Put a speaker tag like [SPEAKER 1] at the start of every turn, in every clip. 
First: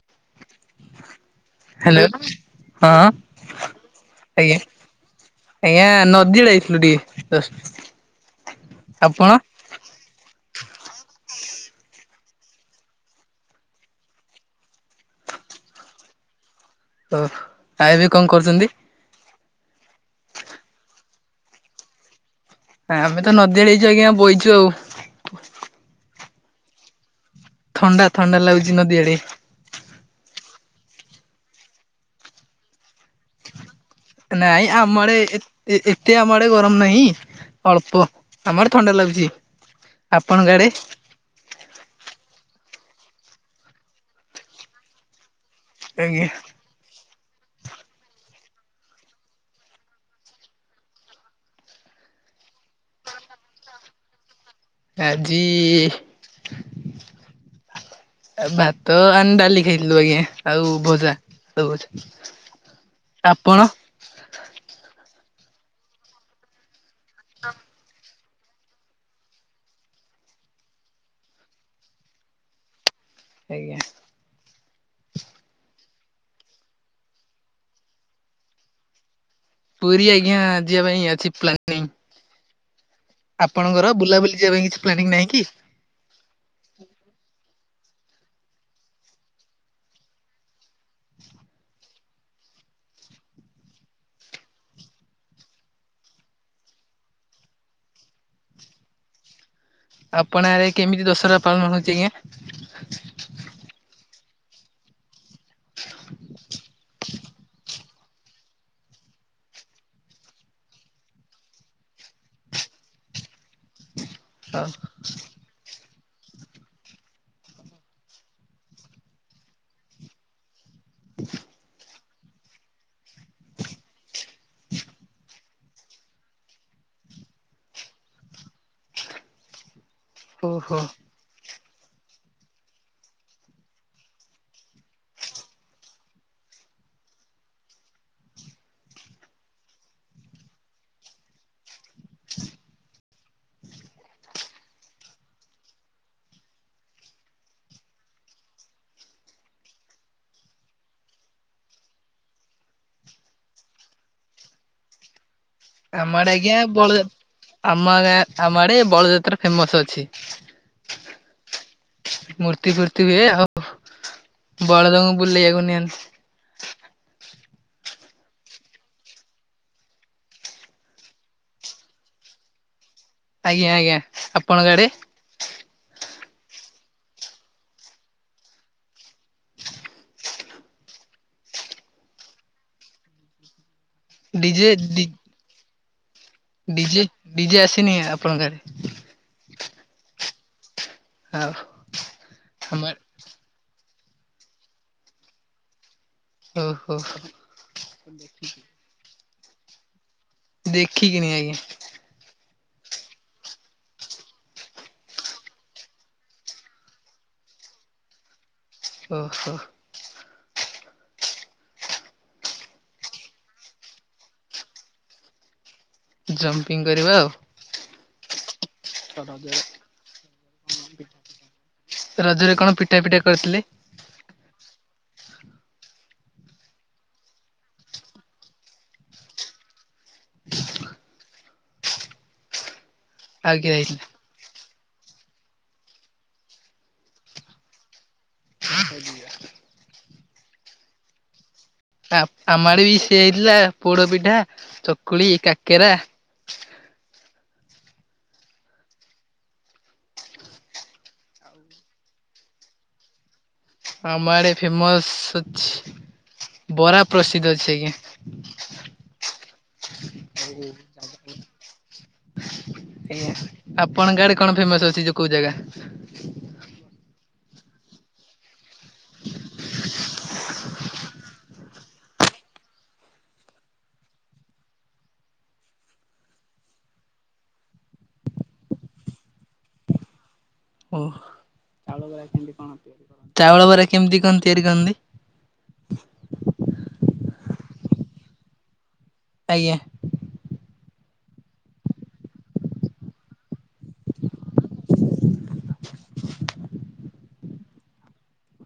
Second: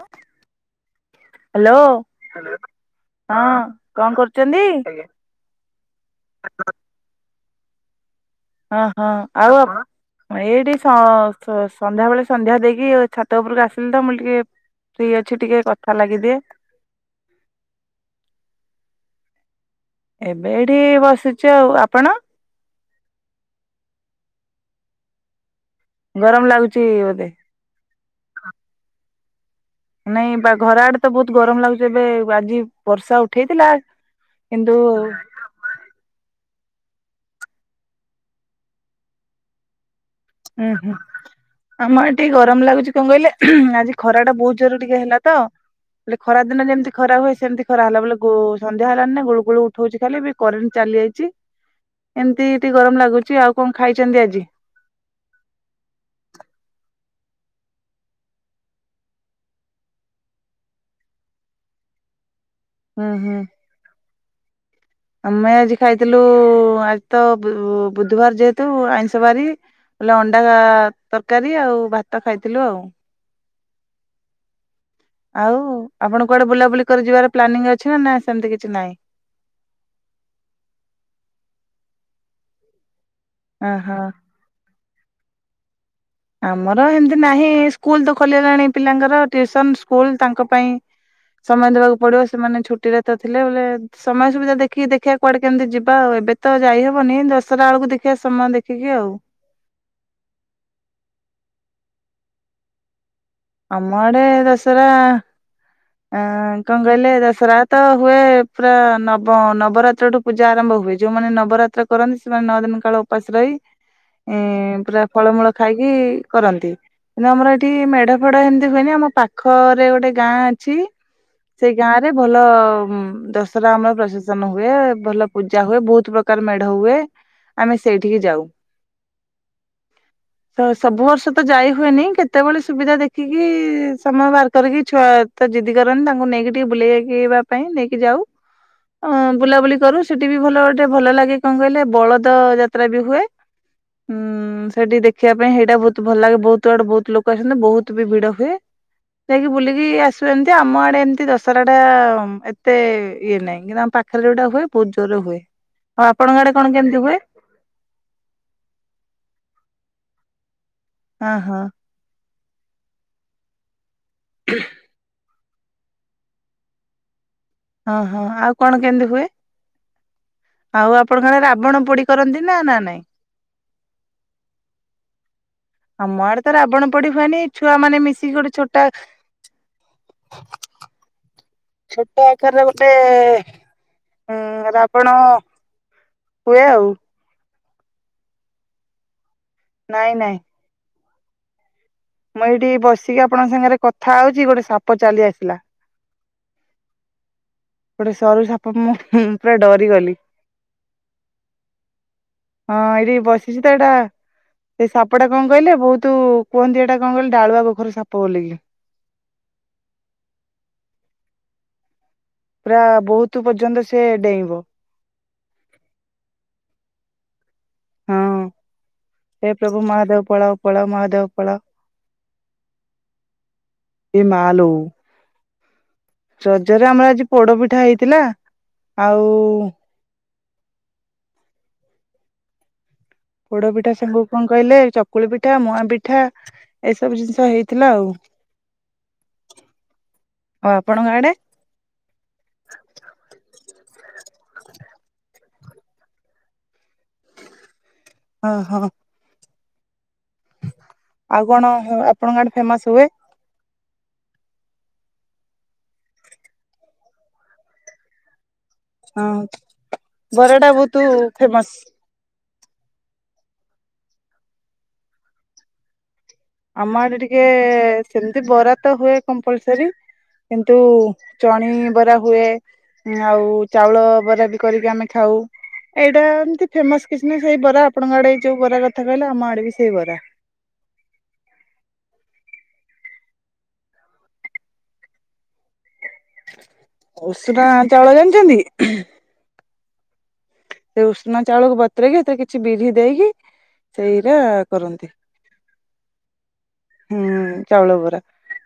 [SPEAKER 1] ହ। ହ୍ୟାଲୋ ହଁ କଣ
[SPEAKER 2] ଆଜ୍ଞା
[SPEAKER 1] କରୁଛନ୍ତି?
[SPEAKER 2] ଆଜ୍ଞା ନଦୀ ଆଡ଼େ ଯାଇଥିଲୁ ଟିକେ।
[SPEAKER 1] ହ ହୋ
[SPEAKER 2] ଆପଣ
[SPEAKER 1] ଆଉ ଏଇଠି ସ ସ ସନ୍ଧ୍ୟା ବେଳେ ସନ୍ଧ୍ୟା ଦେଇକି ଛାତ ଉପରକୁ ଆସିଲି ତ ମୁଁ ଟିକେ [unintelligible] ଅଛି ଟିକେ କଥା ଲାଗିଦିଏ।
[SPEAKER 2] [unintelligible] କଣ କରୁଛନ୍ତି।
[SPEAKER 1] ଏବେ ଏଠି ବସିଛି ଆଉ ଆପଣ?
[SPEAKER 2] ଆମେ ତ ନଦୀଆଡ ହେଇଛ ଆଜ୍ଞା ବହିଛୁ ଆଉ।
[SPEAKER 1] ଗରମ ଲାଗୁଛି ବୋଧେ?
[SPEAKER 2] ଥଣ୍ଡା ଥଣ୍ଡା ଲାଗୁଛି ନଦୀ ଆଡେ।
[SPEAKER 1] ନାଇଁ ବା ଘର ଆଡେ ତ ବହୁତ ଗରମ ଲାଗୁଛି ଏବେ ଆଜି ବର୍ଷା ଉଠେଇଥିଲା
[SPEAKER 2] ନାଇଁ
[SPEAKER 1] କିନ୍ତୁ
[SPEAKER 2] ଆମ ଆଡ଼େ ଏ ଏ ଏତେ ଆମ ଆଡେ ଗରମ ନାହିଁ ଅଳ୍ପ ଆମ ଆଡ଼େ ଥଣ୍ଡା ଲାଗୁଛି। ଆପଣଙ୍କ
[SPEAKER 1] ଉଁ
[SPEAKER 2] ଆଡେ
[SPEAKER 1] ହୁଁ। ଆମ ଆଡ଼େ ଟିକେ ଗରମ ଲାଗୁଛି କଣ କହିଲେ ଆଜି ଖରା ଟା ବହୁତ ଜୋରେ ଟିକେ ହେଲା ତ। ହେ
[SPEAKER 2] ଆଜ୍ଞା
[SPEAKER 1] ଖରା ଦିନ ଯେମିତି ଖରା ହୁଏ ସେମିତି ଖରା ହେଲା ବୋ ସନ୍ଧ୍ୟା ହେଲାଣି ଗୋଳୁ ଗୋଳୁ ଉଠଉଛି ଖାଲି କରେଣ୍ଟ ଚାଲି ଯାଇଛି। ଏମିତି ଟିକେ ଗରମ ଲାଗୁଛି ଆଉ କଣ ଖାଇଛନ୍ତି ଆଜି?
[SPEAKER 2] ଆଜି ଭାତ ଆଣି ଡାଲି ଖାଇଥିଲୁ ଆଜ୍ଞା ଆଉ ଭଜା। [unintelligible]
[SPEAKER 1] ହୁଁ ହୁଁ
[SPEAKER 2] ଆପଣ
[SPEAKER 1] ଆମେ ଆଜି ଖାଇଥିଲୁ ତ ବୁଧୁବାର ଯେହେତୁ ଆଇଁଷ ବାରି ବଲେ ଅଣ୍ଡା ତରକାରୀ ଆଉ ଭାତ ଖାଇଥିଲୁ ଆଉ।
[SPEAKER 2] ଆଜ୍ଞା।
[SPEAKER 1] ଆଉ ଆପଣ କୁଆଡେ ବୁଲାବୁଲି କରି ଯିବାର ପ୍ଲାନିଂ ଅଛି ନା ନା ସେମିତି କିଛି ନାହିଁ?
[SPEAKER 2] ପୁରୀ ଆଜ୍ଞା ଯିବା ପାଇଁ ଅଛି ପ୍ଲାନିଂ। ଆପଣଙ୍କର
[SPEAKER 1] ଓହୋ
[SPEAKER 2] ବୁଲାବୁଲି ଯିବା ପାଇଁ କିଛି ପ୍ଲାନିଂ ନାହିଁ କି?
[SPEAKER 1] ଆମର ଏମିତି ନାହିଁ ସ୍କୁଲ ତ ଖୋଲିଗଲାଣି ପିଲାଙ୍କର ଟିଉସନ୍ ସ୍କୁଲ ତାଙ୍କ ପାଇଁ ସମୟ ଦେବାକୁ ପଡିବ ସେମାନେ ଛୁଟିରେ ତ ଥିଲେ ବୋଲେ ସମୟ ସୁବିଧା ଦେଖିକି ଦେଖିବା କୁଆଡେ କେମିତି ଯିବା ଆଉ ଏବେ ତ ଯାଇହବନି ଦଶରା ବେଳକୁ ଦେଖିବା ସମୟ ଦେଖିକି ଆଉ।
[SPEAKER 2] ଆପଣ ରେ କେମିତି ଦଶହରା ପାଳନ ହଉଛି ଆଜ୍ଞା?
[SPEAKER 1] ଆମ ଆଡେ ଦସରା ଅ କଣ କହିଲେ ଦଶରା ତ ହୁଏ ପୁରା ନବ ନବରାତ୍ରଠୁ। ପୂଜା ଆରମ୍ଭ ହୁଏ ଯୋଉମାନେ ନବରାତ୍ର କରନ୍ତି ସେମାନେ ନଅ ଦିନ କାଳ ଉପାସ ରହି ପୁରା ଫଳମୂଳ ଖାଇକି କରନ୍ତି। କିନ୍ତୁ ଆମର ଏଠି ମେଢ ଫେଡ ଏମିତି ହୁଏନି ଆମ ପାଖରେ ଗୋଟେ ଗାଁ ଅ ଛି ସେଇ ଗାଁ ରେ ଭଲ ଦଶହରା ଆମର ପ୍ରଶାସନ ହୁଏ ଭଲ ପୂଜା ହୁଏ ବହୁତ ପ୍ରକାର ମେଢ ହୁଏ। ଆମେ ସେଇଠିକି ଯାଉ
[SPEAKER 2] ଓହୋ
[SPEAKER 1] ସବୁ ବର୍ଷ ତ ଯାଇ ହୁଏନି କେତେବେଳେ ସୁବିଧା ଦେଖିକି ସମୟ ବାହାର କରିକି ଛୁଆ ତ ଜିଦି କରନି ତାଙ୍କୁ ନେଇକି ଟିକେ ବୁଲେଇକିବା ପାଇଁ ନେଇକି ଯାଉ। ଅ ବୁଲାବୁଲି କରୁ ସେଠି ବି ଭଲ ଗୋଟେ ଭଲ ଲାଗେ କଣ କହିଲେ ବଳଦ ଯାତ୍ରା ବି ହୁଏ। ହୁଁ ସେଠି ଦେଖିବା ପାଇଁ ସେଇଟା ବହୁତ ଭଲ ଲାଗେ ବହୁତ ଆଡୁ ବହୁତ ଲୋକ ଆସନ୍ତ ବହୁତ ବି ଭିଡ ହୁଏ। ଯାଇକି ବୁଲିକି ଆ ସୁଚନ୍ତି ଏମିତି ଆମ ଆଡେ ଏମିତି ଦଶହରା ଟା ଏତେ ଇଏ ନାହିଁ କିନ୍ତୁ ଆମ ପାଖରେ ଯଉଟା ହୁଏ ବହୁତ ଜୋରରେ ହୁଏ। ହଁ
[SPEAKER 2] ଆମ
[SPEAKER 1] ଆପଣଙ୍କ
[SPEAKER 2] ଆଜ୍ଞା
[SPEAKER 1] ଆଡେ କଣ
[SPEAKER 2] ବଳ
[SPEAKER 1] କେମିତି ହୁଏ?
[SPEAKER 2] ଆମ ଗାଁ ଆମଆଡେ ବଳଯାତ୍ରା ଫେମସ ଅଛି।
[SPEAKER 1] ହଁ ହଁ।
[SPEAKER 2] ମୂର୍ତ୍ତି ଫୂର୍ତ୍ତି ବି ଏ ଆଉ ବଳଦଙ୍କୁ ବୁଲେଇଆକୁ ନିଅନ୍ତି।
[SPEAKER 1] ହଁ ହଁ ଆଉ କଣ କେମିତି ହୁଏ? ଆଉ ଆପଣଙ୍କ ଆଡେ ରାବଣ ପୋଡି କରନ୍ତି ନା ନା ନାଇଁ?
[SPEAKER 2] ଆଜ୍ଞା ଆଜ୍ଞା, ଆପଣଙ୍କ ଆଡେ?
[SPEAKER 1] ଆମ ଆଡେ ତ ରାବଣ ପୋଡି ହୁଏନି ଛୁଆ ମାନେ ମିଶିକି ଗୋଟେ ଛୋଟା ଛୋଟ ଆକାରରେ ଗୋଟେ ହୁଁମ
[SPEAKER 2] ଡିଜେ ଡି
[SPEAKER 1] ରାବଣ କୁଏ ଆଉ।
[SPEAKER 2] ଡିଜେ ଡିଜେ ଆସିନି ଆପଣଙ୍କ ଘରେ?
[SPEAKER 1] ନାଇଁ ନାଇଁ।
[SPEAKER 2] ଆଉ?
[SPEAKER 1] ମୁଁ ଏଇଠି
[SPEAKER 2] ଆମ
[SPEAKER 1] ବସିକି ଆପଣଙ୍କ ସାଙ୍ଗରେ କଥା ହଉଛି ଗୋଟେ ସାପ ଚାଲି ଆସିଲା।
[SPEAKER 2] ଓ ହୋ ହୋ।
[SPEAKER 1] ଗୋଟେ ସରୁ ସାପ ମୁଁ ପୁରା ଡରିଗଲି।
[SPEAKER 2] ଦେଖି କି ନି ଆଜ୍ଞା।
[SPEAKER 1] ହଁ ଏଇଠି ବସିଛି ତ ଏଇଟା ସେ ସାପଟା କଣ କହିଲେ ବହୁତ କୁହନ୍ତି ଏଟା କଣ କହିଲେ ଡାଳୁଆ ଗୋଖର ସାପ ବୋଲିକ କି।
[SPEAKER 2] ଓ ହୋ।
[SPEAKER 1] ପୁରା ବହୁତ ପର୍ଯ୍ୟନ୍ତ ସେ ଡେଇଁବ।
[SPEAKER 2] ଜମ୍ପିଙ୍ଗ କରିବା ଆଉ।
[SPEAKER 1] ହଁ। ଏ ପ୍ରଭୁ ମହାଦେବ ପଳାଅ ପଳାଅ ମହାଦେବ ପଳାଅ।
[SPEAKER 2] ରଜରେ କଣ ପିଠା ପିଠା କରିଥିଲେ
[SPEAKER 1] ଏ ମା ଲୋ। ରଜରେ ଆମର ଆଜି ପୋଡ ପିଠା ହେଇଥିଲା ଆଉ
[SPEAKER 2] ଆଉ
[SPEAKER 1] ପୋଡ
[SPEAKER 2] କିଏ
[SPEAKER 1] ପିଠା
[SPEAKER 2] ହେଇଥିଲା?
[SPEAKER 1] ସାଙ୍ଗକୁ କଣ କହିଲେ ଚକୁଳି ପିଠା, ମୁଆ ପିଠା ଏସବୁ ଜିନିଷ ହେଇଥିଲା ଆଉ।
[SPEAKER 2] ଆଜ୍ଞା।
[SPEAKER 1] ଆଉ ଆପଣଙ୍କ ଆଡେ?
[SPEAKER 2] ଆ ଆମ ଆଡେବି ସେଆ ହେଇଥିଲା ପୋଡ ପିଠା, ଚକୁଳି, କାକେରା।
[SPEAKER 1] ଓ ହ। ଆଉ କଣ ଆପଣଙ୍କ ଆଡେ ଫେମସ ହୁଏ?
[SPEAKER 2] ଆମଡ ଫେମସ ଅଛି ବରା ପ୍ରସିଦ୍ଧ ଅଛି ଆଜ୍ଞା।
[SPEAKER 1] ଅଁ ବରାଟା ବହୁତ ଫେମସ।
[SPEAKER 2] ଫେମୋସ, ଆପଣଙ୍କ ଆଡେ କଣ ଫେମସ ଅଛି ଯୋଉ କୋଉ ଜାଗା?
[SPEAKER 1] ଆମ ଆଡେ ଟିକେ ସେମତି ବରା ଟା ହୁଏ କମ୍ପଲସର କିନ୍ତୁ ଚଣିବରା ହୁଏ, ଉମ ଆଉ ଚାଉଳ ବରା ବି କରିକି ଆମେ ଖାଉ। ଏଇଟା ଏମିତି ଫେମସ କିଛି ନାହିଁ ସେଇ ବରା ଆପଣଙ୍କ ଆଡେ ଯୋଉ ବରା କଥା କହିଲେ ଆମ ଆଡେ ବି ସେଇ ବରା।
[SPEAKER 2] ଓ ହୋ ଚାଉଳ ବରା କେମିତି କଣ ତିଆରି କରନ୍ତି?
[SPEAKER 1] ଉଷଣା ଚାଉଳ ଜାଣିଛନ୍ତି?
[SPEAKER 2] ଆଜ୍ଞା।
[SPEAKER 1] ସେ ଉଷୁନା ଚାଉଳକୁ ବତୁରେଇକି ସେଥିରେ କିଛି ବିରି ଦେଇକି ସେଇଟା କରନ୍ତି ହୁଁ ଚାଉଳ ବରା।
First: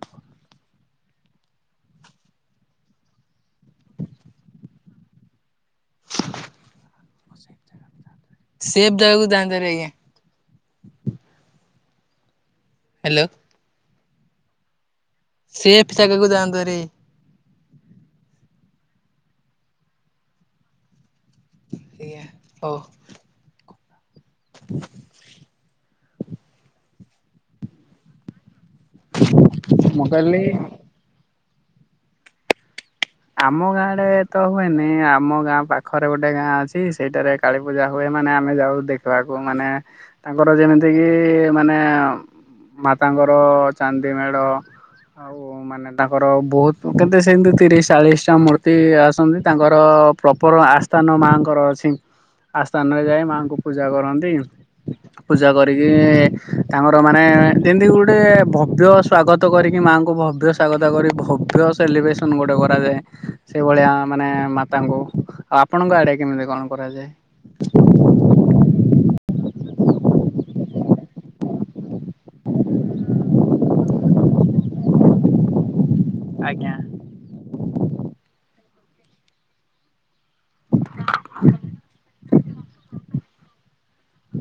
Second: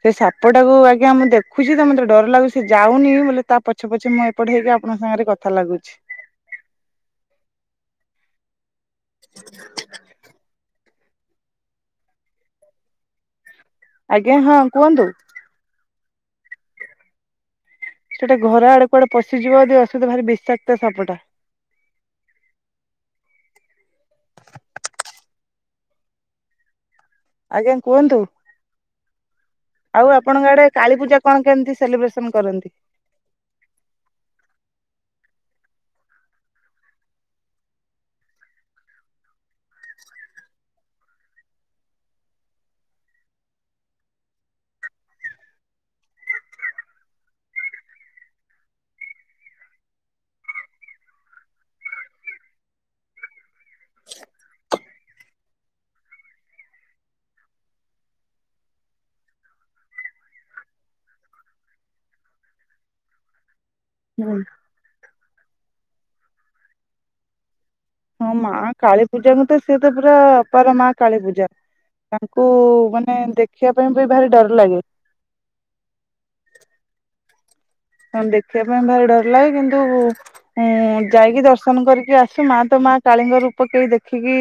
[SPEAKER 1] ସେ ସାପ ଟାକୁ ଆଜ୍ଞା ମୁଁ ଦେଖୁଛି ତ ମତେ ଡର ଲାଗୁଛି ସେ ଯାଉନି ବୋଲେ ତା ପଛେ ପଛେ ମୁଁ ପଢେଇକି ଆପଣ ସାଙ୍ଗରେ କଥା ଲାଗୁଛି।
[SPEAKER 2] ସେପ୍ ଜାଗାକୁ ଯାନ୍ତୁ ଭାରି ଆଜ୍ଞା। ହ୍ୟାଲୋ।
[SPEAKER 1] ଆଜ୍ଞା ହଁ କୁହନ୍ତୁ।
[SPEAKER 2] ସେଫ୍ ଜାଗାକୁ ଯାଆନ୍ତୁ ଭାରି।
[SPEAKER 1] ସେଟା ଘର ଆଡେ କୁଆଡେ ପଶିଯିବ ଯଦି ଅସୁବିଧା ଭାରି ବିଷାକ୍ତ ସାପଟା।
[SPEAKER 2] ଓହ ହଉ। [inaudible]
[SPEAKER 1] ଆଜ୍ଞା କୁହନ୍ତୁ
[SPEAKER 2] ମୁଁ
[SPEAKER 1] ଆଉ
[SPEAKER 2] କହିଲି
[SPEAKER 1] ଆପଣଙ୍କ ଆଡେ କାଳୀପୂଜା କଣ କେମିତି ସେଲିବ୍ରେସନ କରନ୍ତି?
[SPEAKER 2] ଆମ ଗାଁ ରେ ତ ହୁଏନି ଆମ ଗାଁ ପାଖରେ ଗୋଟେ ଗାଁ ଅଛି ସେଇଟାରେ କାଳୀ ପୂଜା ହୁଏ ମାନେ ଆମେ ଯାଉ ଦେଖିବାକୁ ମାନେ ତାଙ୍କର ଯେମିତିକି ମାନେ ମାତାଙ୍କର ଚାନ୍ଦି ମେଢ ଆଉ ମାନେ ତାଙ୍କର ବହୁତ କେତେ ସେମିତି ତିରିଶ ଚାଳିଶ ଟା ମୂର୍ତ୍ତି ଆସନ୍ତି ତାଙ୍କର ପ୍ରପର ଆସ୍ଥାନ ମାଙ୍କର ଅଛି। ଆସ୍ଥାନରେ ଯାଇ ମାଆଙ୍କୁ ପୂଜା କରନ୍ତି।
[SPEAKER 1] [inaudible]
[SPEAKER 2] ପୂଜା କରିକି ତାଙ୍କର ମାନେ ଯେମିତି ଗୋଟେ ଭବ୍ୟ ସ୍ଵାଗତ କରିକି ମାଆଙ୍କୁ ଭବ୍ୟ କଥା କଥା କରି ଭବ୍ୟ ସେଲିବ୍ରେସନ ଗୋଟେ ହୁ କରାଯାଏ ସେଇଭଳିଆ ମାନେ ମାତାଙ୍କୁ ଆଉ ଆପଣଙ୍କ ଆଡେ କେମିତି କଣ କରାଯାଏ?
[SPEAKER 1] ହଁ ମା କାଳୀ ପୂଜାଙ୍କୁ ତ ସିଏ ତ ପୁରା ଅପାର ମା କାଳୀ ପୂଜା। ତାଙ୍କୁ ମାନେ ଦେଖିବା ପାଇଁ ବି ଭାରି ଡର ଲାଗେ।
[SPEAKER 2] ଆଜ୍ଞା।
[SPEAKER 1] ହଁ ଦେଖିବା ପାଇଁ ଭାରି ଡର ଲାଗେ କିନ୍ତୁ ମୁଁ ଯାଇକି ଦର୍ଶନ କରିକି ଆସୁ ମା ତ ମା କାଳୀଙ୍କ ରୂପ କେହି ଦେଖିକି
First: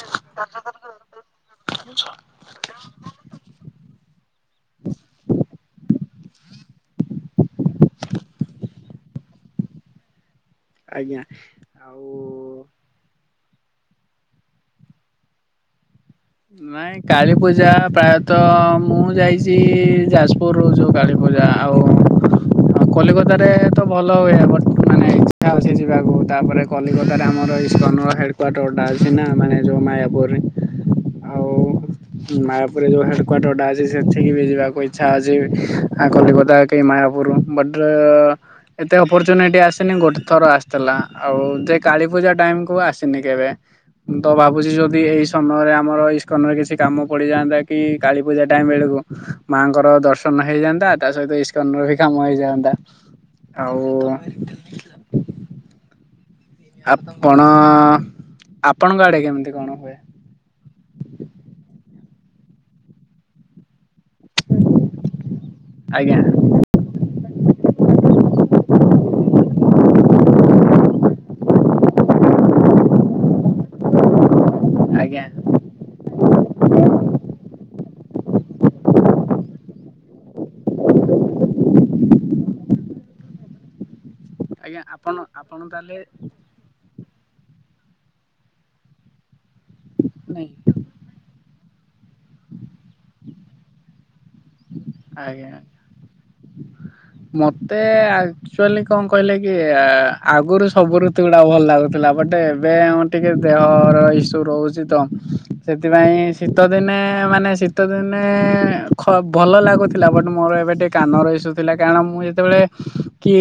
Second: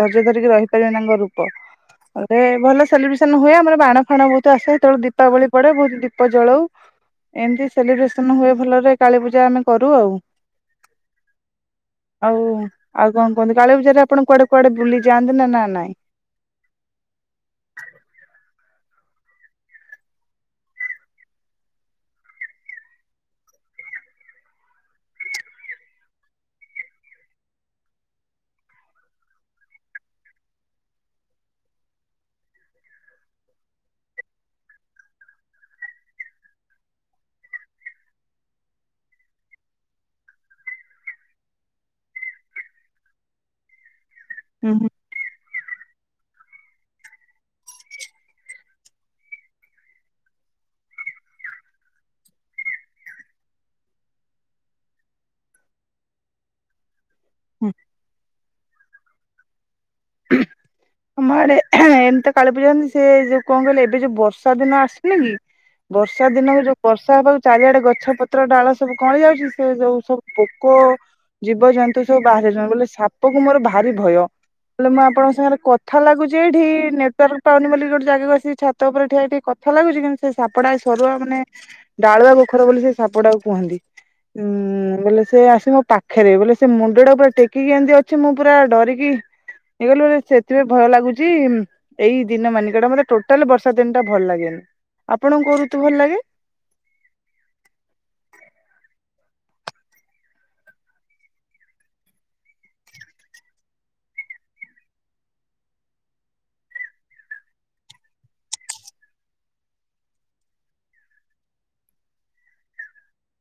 [SPEAKER 1] ଧର୍ଯ୍ୟ ଧରିକି ରହିପାରିବେ ତାଙ୍କ ରୂପ ରେ ଭଲ ସେଲିବ୍ରେସନ ହୁଏ ଆମର ବାଣ ଫାଣ ବହୁତ ଆସେ ସେତେବେଳେ ଦୀପାବଳି ପଡେ ବହୁତ ଦୀପ ଜଳଉ। ଏମତି ସେଲିବ୍ରେସନ ହୁଏ ଭଲରେ କାଳୀ ପୂଜା ଆମେ କରୁ ଆଉ।
[SPEAKER 2] ଆଜ୍ଞା ଆଉ
[SPEAKER 1] ଆଉ କଣ କୁହନ୍ତୁ କାଳୀ ପୂଜାରେ ଆପଣ କୁଆଡେ କୁଆଡେ ବୁଲିଯାଆନ୍ତି ନା ନାଇଁ?
[SPEAKER 2] ନାଇଁ କାଳୀପୂଜା ପ୍ରାୟତଃ ମୁଁ ଯାଇଛି ଯାଜପୁର ଯୋଉ କାଳୀ ପୂଜା ଆଉ କଲିକତା ରେ ତ ଭଲ ହୁଏ ବ ମାନେ ଇଛା ହଉଛି ଯିବାକୁ ତାପରେ କଲିକତାରେ ଆମର ଇସ୍କନର ହେଡ଼ କ୍ୱାର୍ଟର ଟା ଅଛି ନା ମାନେ ଯୋଉ ମାୟାପୁରରେ। ଆଉ
[SPEAKER 1] [inaudible]
[SPEAKER 2] ମାୟାପୁରରେ ଯୋଉ ହେଡ କ୍ୱାର୍ଟର ଟା ଅଛି ସେଠିକି ବି ଯିବାକୁ ଇଚ୍ଛା ଅଛି ଆଉ କଲିକତା କି ମାୟାପୁର ବଟ ଏତେ ଅପରଚୁନିଟି ଆସିନି ଗୋଟେ ଥର ଆସିଥିଲା ଆଉ ଯେ କାଳୀପୂଜା ଟାଇମକୁୁ ଆସିନି କେବେ। ମୁଁ ତ ଭାବୁଛି
[SPEAKER 1] ହୁଁ ହୁଁ
[SPEAKER 2] ଯଦି ଏଇ ସମୟରେ ଆମର ଇସ୍ ସ୍କନରେ କିଛି କାମ ପଡିଯାଆନ୍ତା କି କାଳୀପୂଜା ଟାଇମ୍ ବେଳକୁ ମାଆଙ୍କର ଦର୍ଶନ ହେଇଯାନ୍ତା ତା ସହିତ କନର ବି କାମ ହେଇଯାଆନ୍ତା ଆଉ ଆପଣ
[SPEAKER 1] ହୁଁ।
[SPEAKER 2] ଆପଣଙ୍କ ଆଡେ କେମିତି କଣ ହୁଏ?
[SPEAKER 1] ଆମ ଆଡେ ଏମିତି ତ କାଳି ପୂଜା ସେ ଯୋଉ କଣ କହିଲେ ଏବେ ଯୋଉ ବର୍ଷ ର୍ଷା ଦିନ ଆସିଲା କି
[SPEAKER 2] ଆଜ୍ଞା
[SPEAKER 1] ବର୍ଷା ଦିନ ବର୍ଷା ହବାରୁ ଚାରିଆଡେ ଗଛ ପତ୍ର ଡାଳ ସବୁ କଅଁଳି ଯାଉଛି ସେ ଯୋଉ ସବୁ ପୋକ ଜୀବଜନ୍ତୁ ସବୁ ବାହାରି ବୋଲେ ସାପ କୁ ମୋର ଭାରି ଭୟ ବୋଲେ ମୁଁ
[SPEAKER 2] ଆଜ୍ଞା
[SPEAKER 1] ଆପଣଙ୍କ ସାଙ୍ଗରେ କ ଥା ଲାଗୁଛି ଏଇଠି ନେଟୱାର୍କ ପାଉନି ବୋଲି ଗୋଟେ ଜାଗା ଆସିିକି ଛାତ ଉପରେ ଠିଆ ଠିକେ କଥା ଲାଗୁଛି କିନ୍ତୁ ସେ ସାପ ଟା ସରୁଆ ମାନେ ଡାଳୁଆ ଗୋଖର ବୋଲି ସେ ସାପ ଟାକୁ କୁହନ୍ତି।
[SPEAKER 2] ଆଜ୍ଞା
[SPEAKER 1] ଉଁ
[SPEAKER 2] ଆପଣ
[SPEAKER 1] ବୋଲେ ସେ
[SPEAKER 2] ଆପଣ
[SPEAKER 1] ଆସି ମୋ
[SPEAKER 2] ତାହେଲେ
[SPEAKER 1] ପାଖରେ ବୋଲେ ସେ ମୁଣ୍ଡଟା ପୁରା ଟେକିକି ଏମିତି ଅଛି ମୁଁ ପୁରା ଡରିକି [unintelligible]
[SPEAKER 2] ନାଇଁ
[SPEAKER 1] ଭୟ ଲାଗୁଛି ଏଇ ଦିନ ମାନିକଟା ମୋତେ ଟୋଟାଲ ବର୍ଷା ଦିନ ଟା ଭଲ ଲାଗେନି। ଆପଣଙ୍କୁ
[SPEAKER 2] ଆଜ୍ଞା।
[SPEAKER 1] କୋଉ ଋତୁ ଭଲ ଲାଗେ?
[SPEAKER 2] ମତେ ଆଚୁଆଲି କଣ କହିଲେ କି ଆଗରୁ ସବୁ ଋତୁ ଗୁଡା ଭଲ ଲାଗୁଥିଲା ବଟ୍ ଏବେ ଟିକେ ଦେହର ଇସୁ ରହୁଛି ତ ସେଥିପାଇଁ ଶୀତ ଦିନେ ମାନେ ଶୀତ ଦିନେ ଭଲ ଲାଗୁଛି। ଥିଲା ବଟ ମୋର ଏବେ ଟିକେ କାନର ଇସୁଥିଲା କାରଣ ମୁଁ ଯେତେବେଳେ କି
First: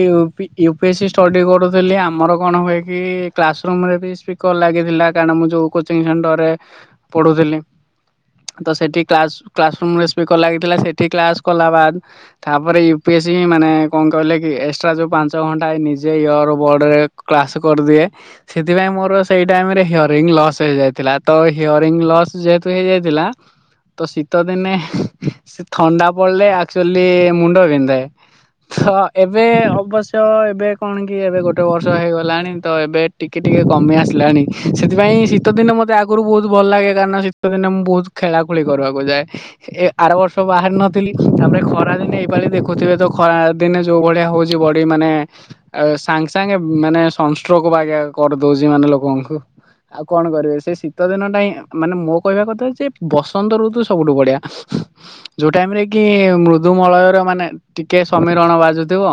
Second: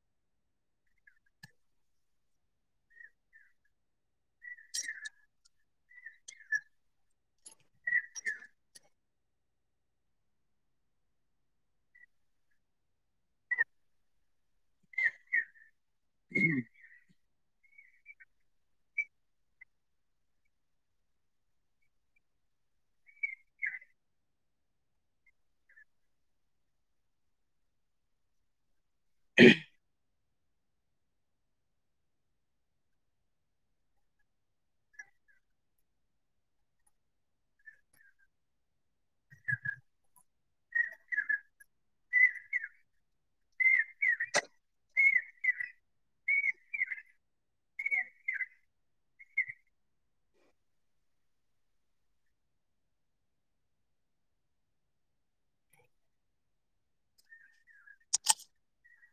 [SPEAKER 2] ୟୁ ପି ଏସ୍ସି ଷ୍ଟଡ଼ି କରୁଥିଲି ଆମର କଣ ହୁଏ କି କ୍ଲାସ ରୁମ ରେ ବି ସ୍ପିକର ଲାଗିଥିଲା କାରଣ ମୁଁ ଯୋଉ କୋଚିଂରେ ସେଣ୍ଟର ରେ ପଢୁଥିଲି ତ ସେଠି କ୍ଲା କ୍ଲାସ ରୁମ ରେ ସ୍ପିକର ଲାଗିଥିଲା ସେଠି କ୍ଲାସ କଲା ବାଦ୍ ତାପରେ ୟୁ ପି ଏ ମାନେ କଣ କହିଲେ କି ଏକ୍ସଟ୍ରା ଯୋଉ ପାଞ୍ଚ ଘଣ୍ଟା ଯେ ଇୟର ବୋର୍ଡରେ କ୍ଲାସ କରିଦିଏ। ସେଥିପାଇଁ ମୋର ସେଇ ଟାଇମ ରେ ହିଅରିଂ ଲସ୍ ହେଇଯାଇଥିଲା ତ ହିଅରିଂ ଲସ୍ ଯେହେତୁ ହେଇଯାଇଥିଲା ତ ଶୀତ ଦିନେ ସେ ଥଣ୍ଡା ପଳିଲେ ଆକ୍ଚୁଲି ମୁଣ୍ଡ ବିନ୍ଧେ ତ ଏବେ ଅବଶ୍ୟ ତ ଏବେ କଣ କି ଏବେ ଗୋଟେ ବର୍ଷ ହେଇଗଲାଣି ତ ଏବେ ଟିକିଏ ଟିକେ କମି ଆସିଲାଣି ସେଥିପାଇଁ ଶୀତ ଦିନ ମତେ ଆଗରୁ ବହୁତ ଭଲ ଲାଗେ କାରଣ ଶୀତ ଦିନେ ମୁଁ ବହୁତ ଖେଳା ଖୋଳି କରିବାକୁ ଯାଏ। ଏ ଆର ବର୍ଷ ବାହାରି ନ ଥିଲି ତାପରେ ଖରା ଦିନେ ଏଇପାଲି ଦେଖୁଥିବେ ତ ଖରା ଦିନେ ଯୋଉ ଭଳିଆ ହଉଛି ବଢି ମାନେ ଆ ସାଙ୍ଗେ ସାଙ୍ଗେ ମାନେ ସଂସ୍କୁ ବାଜା କରିଦଉଛି ମାନେ ଲୋକଙ୍କୁ ଆଉ କଣ କରିବେ ସେ ଶୀତ ଦିନ ଟା ହିଁ ମାନେ ମୋ କହିବା କଥା ଯେ ବସନ୍ତ ଋତୁ ସବୁଠୁ ବଢିଆ ଯୋଉ ଟାଇମ ରେ କି ମୃଦୁ ମଳୟ ର ମାନେ ଟିକେ ସମୀରଣ ବାଜୁଥିବ।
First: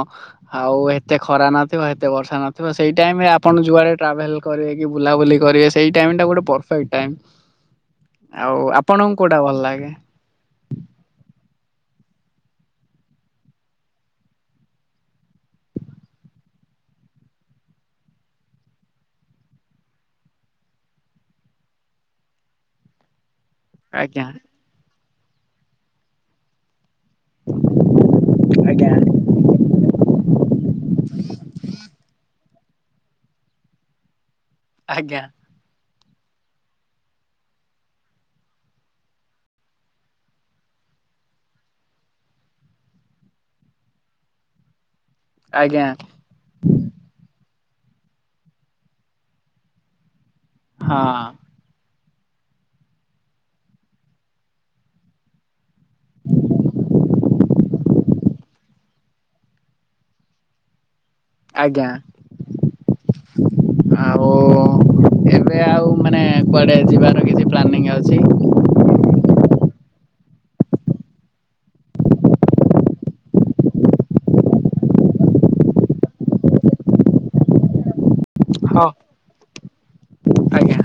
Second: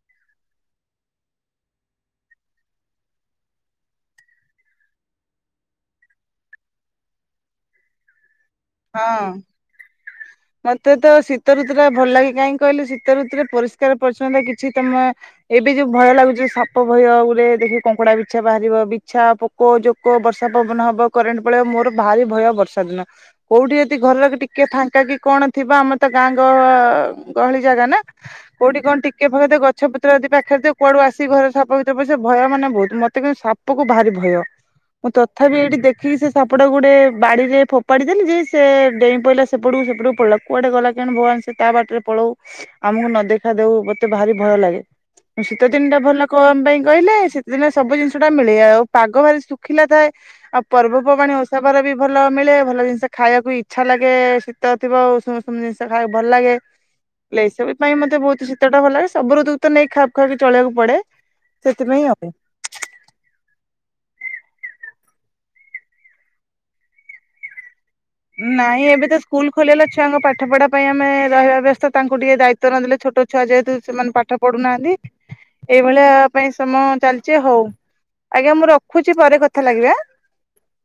[SPEAKER 2] ଆଉ ଏତେ ଖରା ନଥିବ ଏତେ ବର୍ଷା ନଥିବ ସେଇ ଟାଇମ ରେ ଆପଣ ଯୁଆଡେ ଟ୍ରାଭେଲ କରିବେ କି ବୁଲାବୁଲି କରିବେ ସେଇ ଟାଇମ୍ଟା ଗୋଟେ ପରଫେକ୍ଟ ଟାଇମ୍।
[SPEAKER 1] ହ [unintelligible]
[SPEAKER 2] ଆଉ ଆ
[SPEAKER 1] ହଁ। ମତେ ତ ଶୀତ ଋତୁ ଟା ଭଲ ଲାଗେ କାହିଁକି କହିଲେ ଶୀତ ଋତୁରେ ପରିଷ୍କାର ପରିଚ୍ଛନ୍ନତା କିଛି ତମେ ଏବେ ଯୋଉ ଭୟ ଲାଗୁଛି ସାପ ଭୟ ବୋଲେ ଦେଖି କଙ୍କଡା ବିଛା ବାହାରିବ ବିଛା କୋ ଯୋକ ବର୍ଷା ପବନ ହବ କରେଣ୍ଟ ପଳେଇବ ମୋର ଭାରି ଭୟ ବର୍ଷା ଦିନ କୋଉଠି ଯଦି
[SPEAKER 2] ଆଜ୍ଞା
[SPEAKER 1] ଘର ଟିକେ ଫାଙ୍କା କି କଣ ଥିବ ଆମର ତ ଗାଁଙ୍କ ଗହଳି ଜାଗା ନା କୋଉଠି କଣ ଟିକେ ଫଖ ଗଛ ଭ ଯଦି ପାଖରେ କୁଆଡୁ ଆସି ଘର ସାପ ଭିତର ପସ ଭୟ ମାନେ ବହୁତ ମତେ କିନ୍ତୁ ସାପକୁ ଭାରି ଭୟ ମୁଁ
[SPEAKER 2] ଆଜ୍ଞା
[SPEAKER 1] ତଥାପି ଏଇଠି ଦେଖିକି ସେ ସାପଟ ଗୋଟେ ବାଡିରେ ଫୋପାଡି ଯେମତି ଯେ ସେ ଡେଇଁ ପେଇଲା ସେପଟକୁ ସେପଟକୁ ପଡିଲା କୁଆଡେ ଗଲା କେଜାଣି ଭଗବାନ ସେ ତା ବାଟରେ ପଳଉ। ଆମକୁ ନ ଦେଖା ଦଉ ମତେ ଭାରି ଭୟ ଲାଗେ ଶୀତ
[SPEAKER 2] ଆଜ୍ଞା
[SPEAKER 1] ଦିନଟା ଭଲ କଣ ପାଇଁ କହିଲେ ଶୀତଦିନ ସବୁ ଜିନିଷଟା ମିଳିଯାଏ ଆଉ ପାଗ ଭାରି ଶୁଖିଲା ଥାଏ ଆଉ
[SPEAKER 2] ହଁ
[SPEAKER 1] ପର୍ବପର୍ବାଣି ଓସା ପାର ବି ଭଲ ମିଳେ ଭଲ ଜିନିଷ ସେ ଖାଇବାକୁ ଇଚ୍ଛା ଲାଗେ ଶୀତ ଥିବ ଜିନିଷ ଖାଇବାକୁ ଭଲ ଲାଗେ। ଲେ ସେଇଥି ପାଇଁ ମତେ ବହୁତ ଶୀତ ଟା ଭଲ ସବୁ ଋତୁ ତ ନେଇକି ଖାପ ଖାଇକି ଚଳିବାକୁ ପଡେ।
[SPEAKER 2] ଆଜ୍ଞା।
[SPEAKER 1] ସେଥିପାଇଁ ଆଉ।
[SPEAKER 2] ଆଉ ଏବେ ଆଉ ମାନେ କୁଆଡେ ଯିବାର କିଛି ପ୍ଲାନିଂ ଅଛି।
[SPEAKER 1] ନାଇଁ ଏବେ ତ ସ୍କୁଲ ଖୋଲିଗଲା ଛୁଆଙ୍କ ପାଠପଢା ପାଇଁ ଆମେ ରହିବା ବ୍ୟସ୍ଥ ତାଙ୍କୁ ଟିକେ ଦାୟିତ୍ୱ ନ ଦେଲେ ଛୋଟ ଛୁଆ ଯେହେତୁ ସେମାନେ ପାଠ ପଢୁନାହାନ୍ତି ଏଇଭଳିଆ ପାଇଁ ସମୟ ଚାଲିଛି ହଉ। ଆଜ୍ଞା ମୁଁ
[SPEAKER 2] ହଁ
[SPEAKER 1] ରଖୁଛି ପରେ କଥା ଲାଗିବା ଆଁ।
[SPEAKER 2] ଆଜ୍ଞା।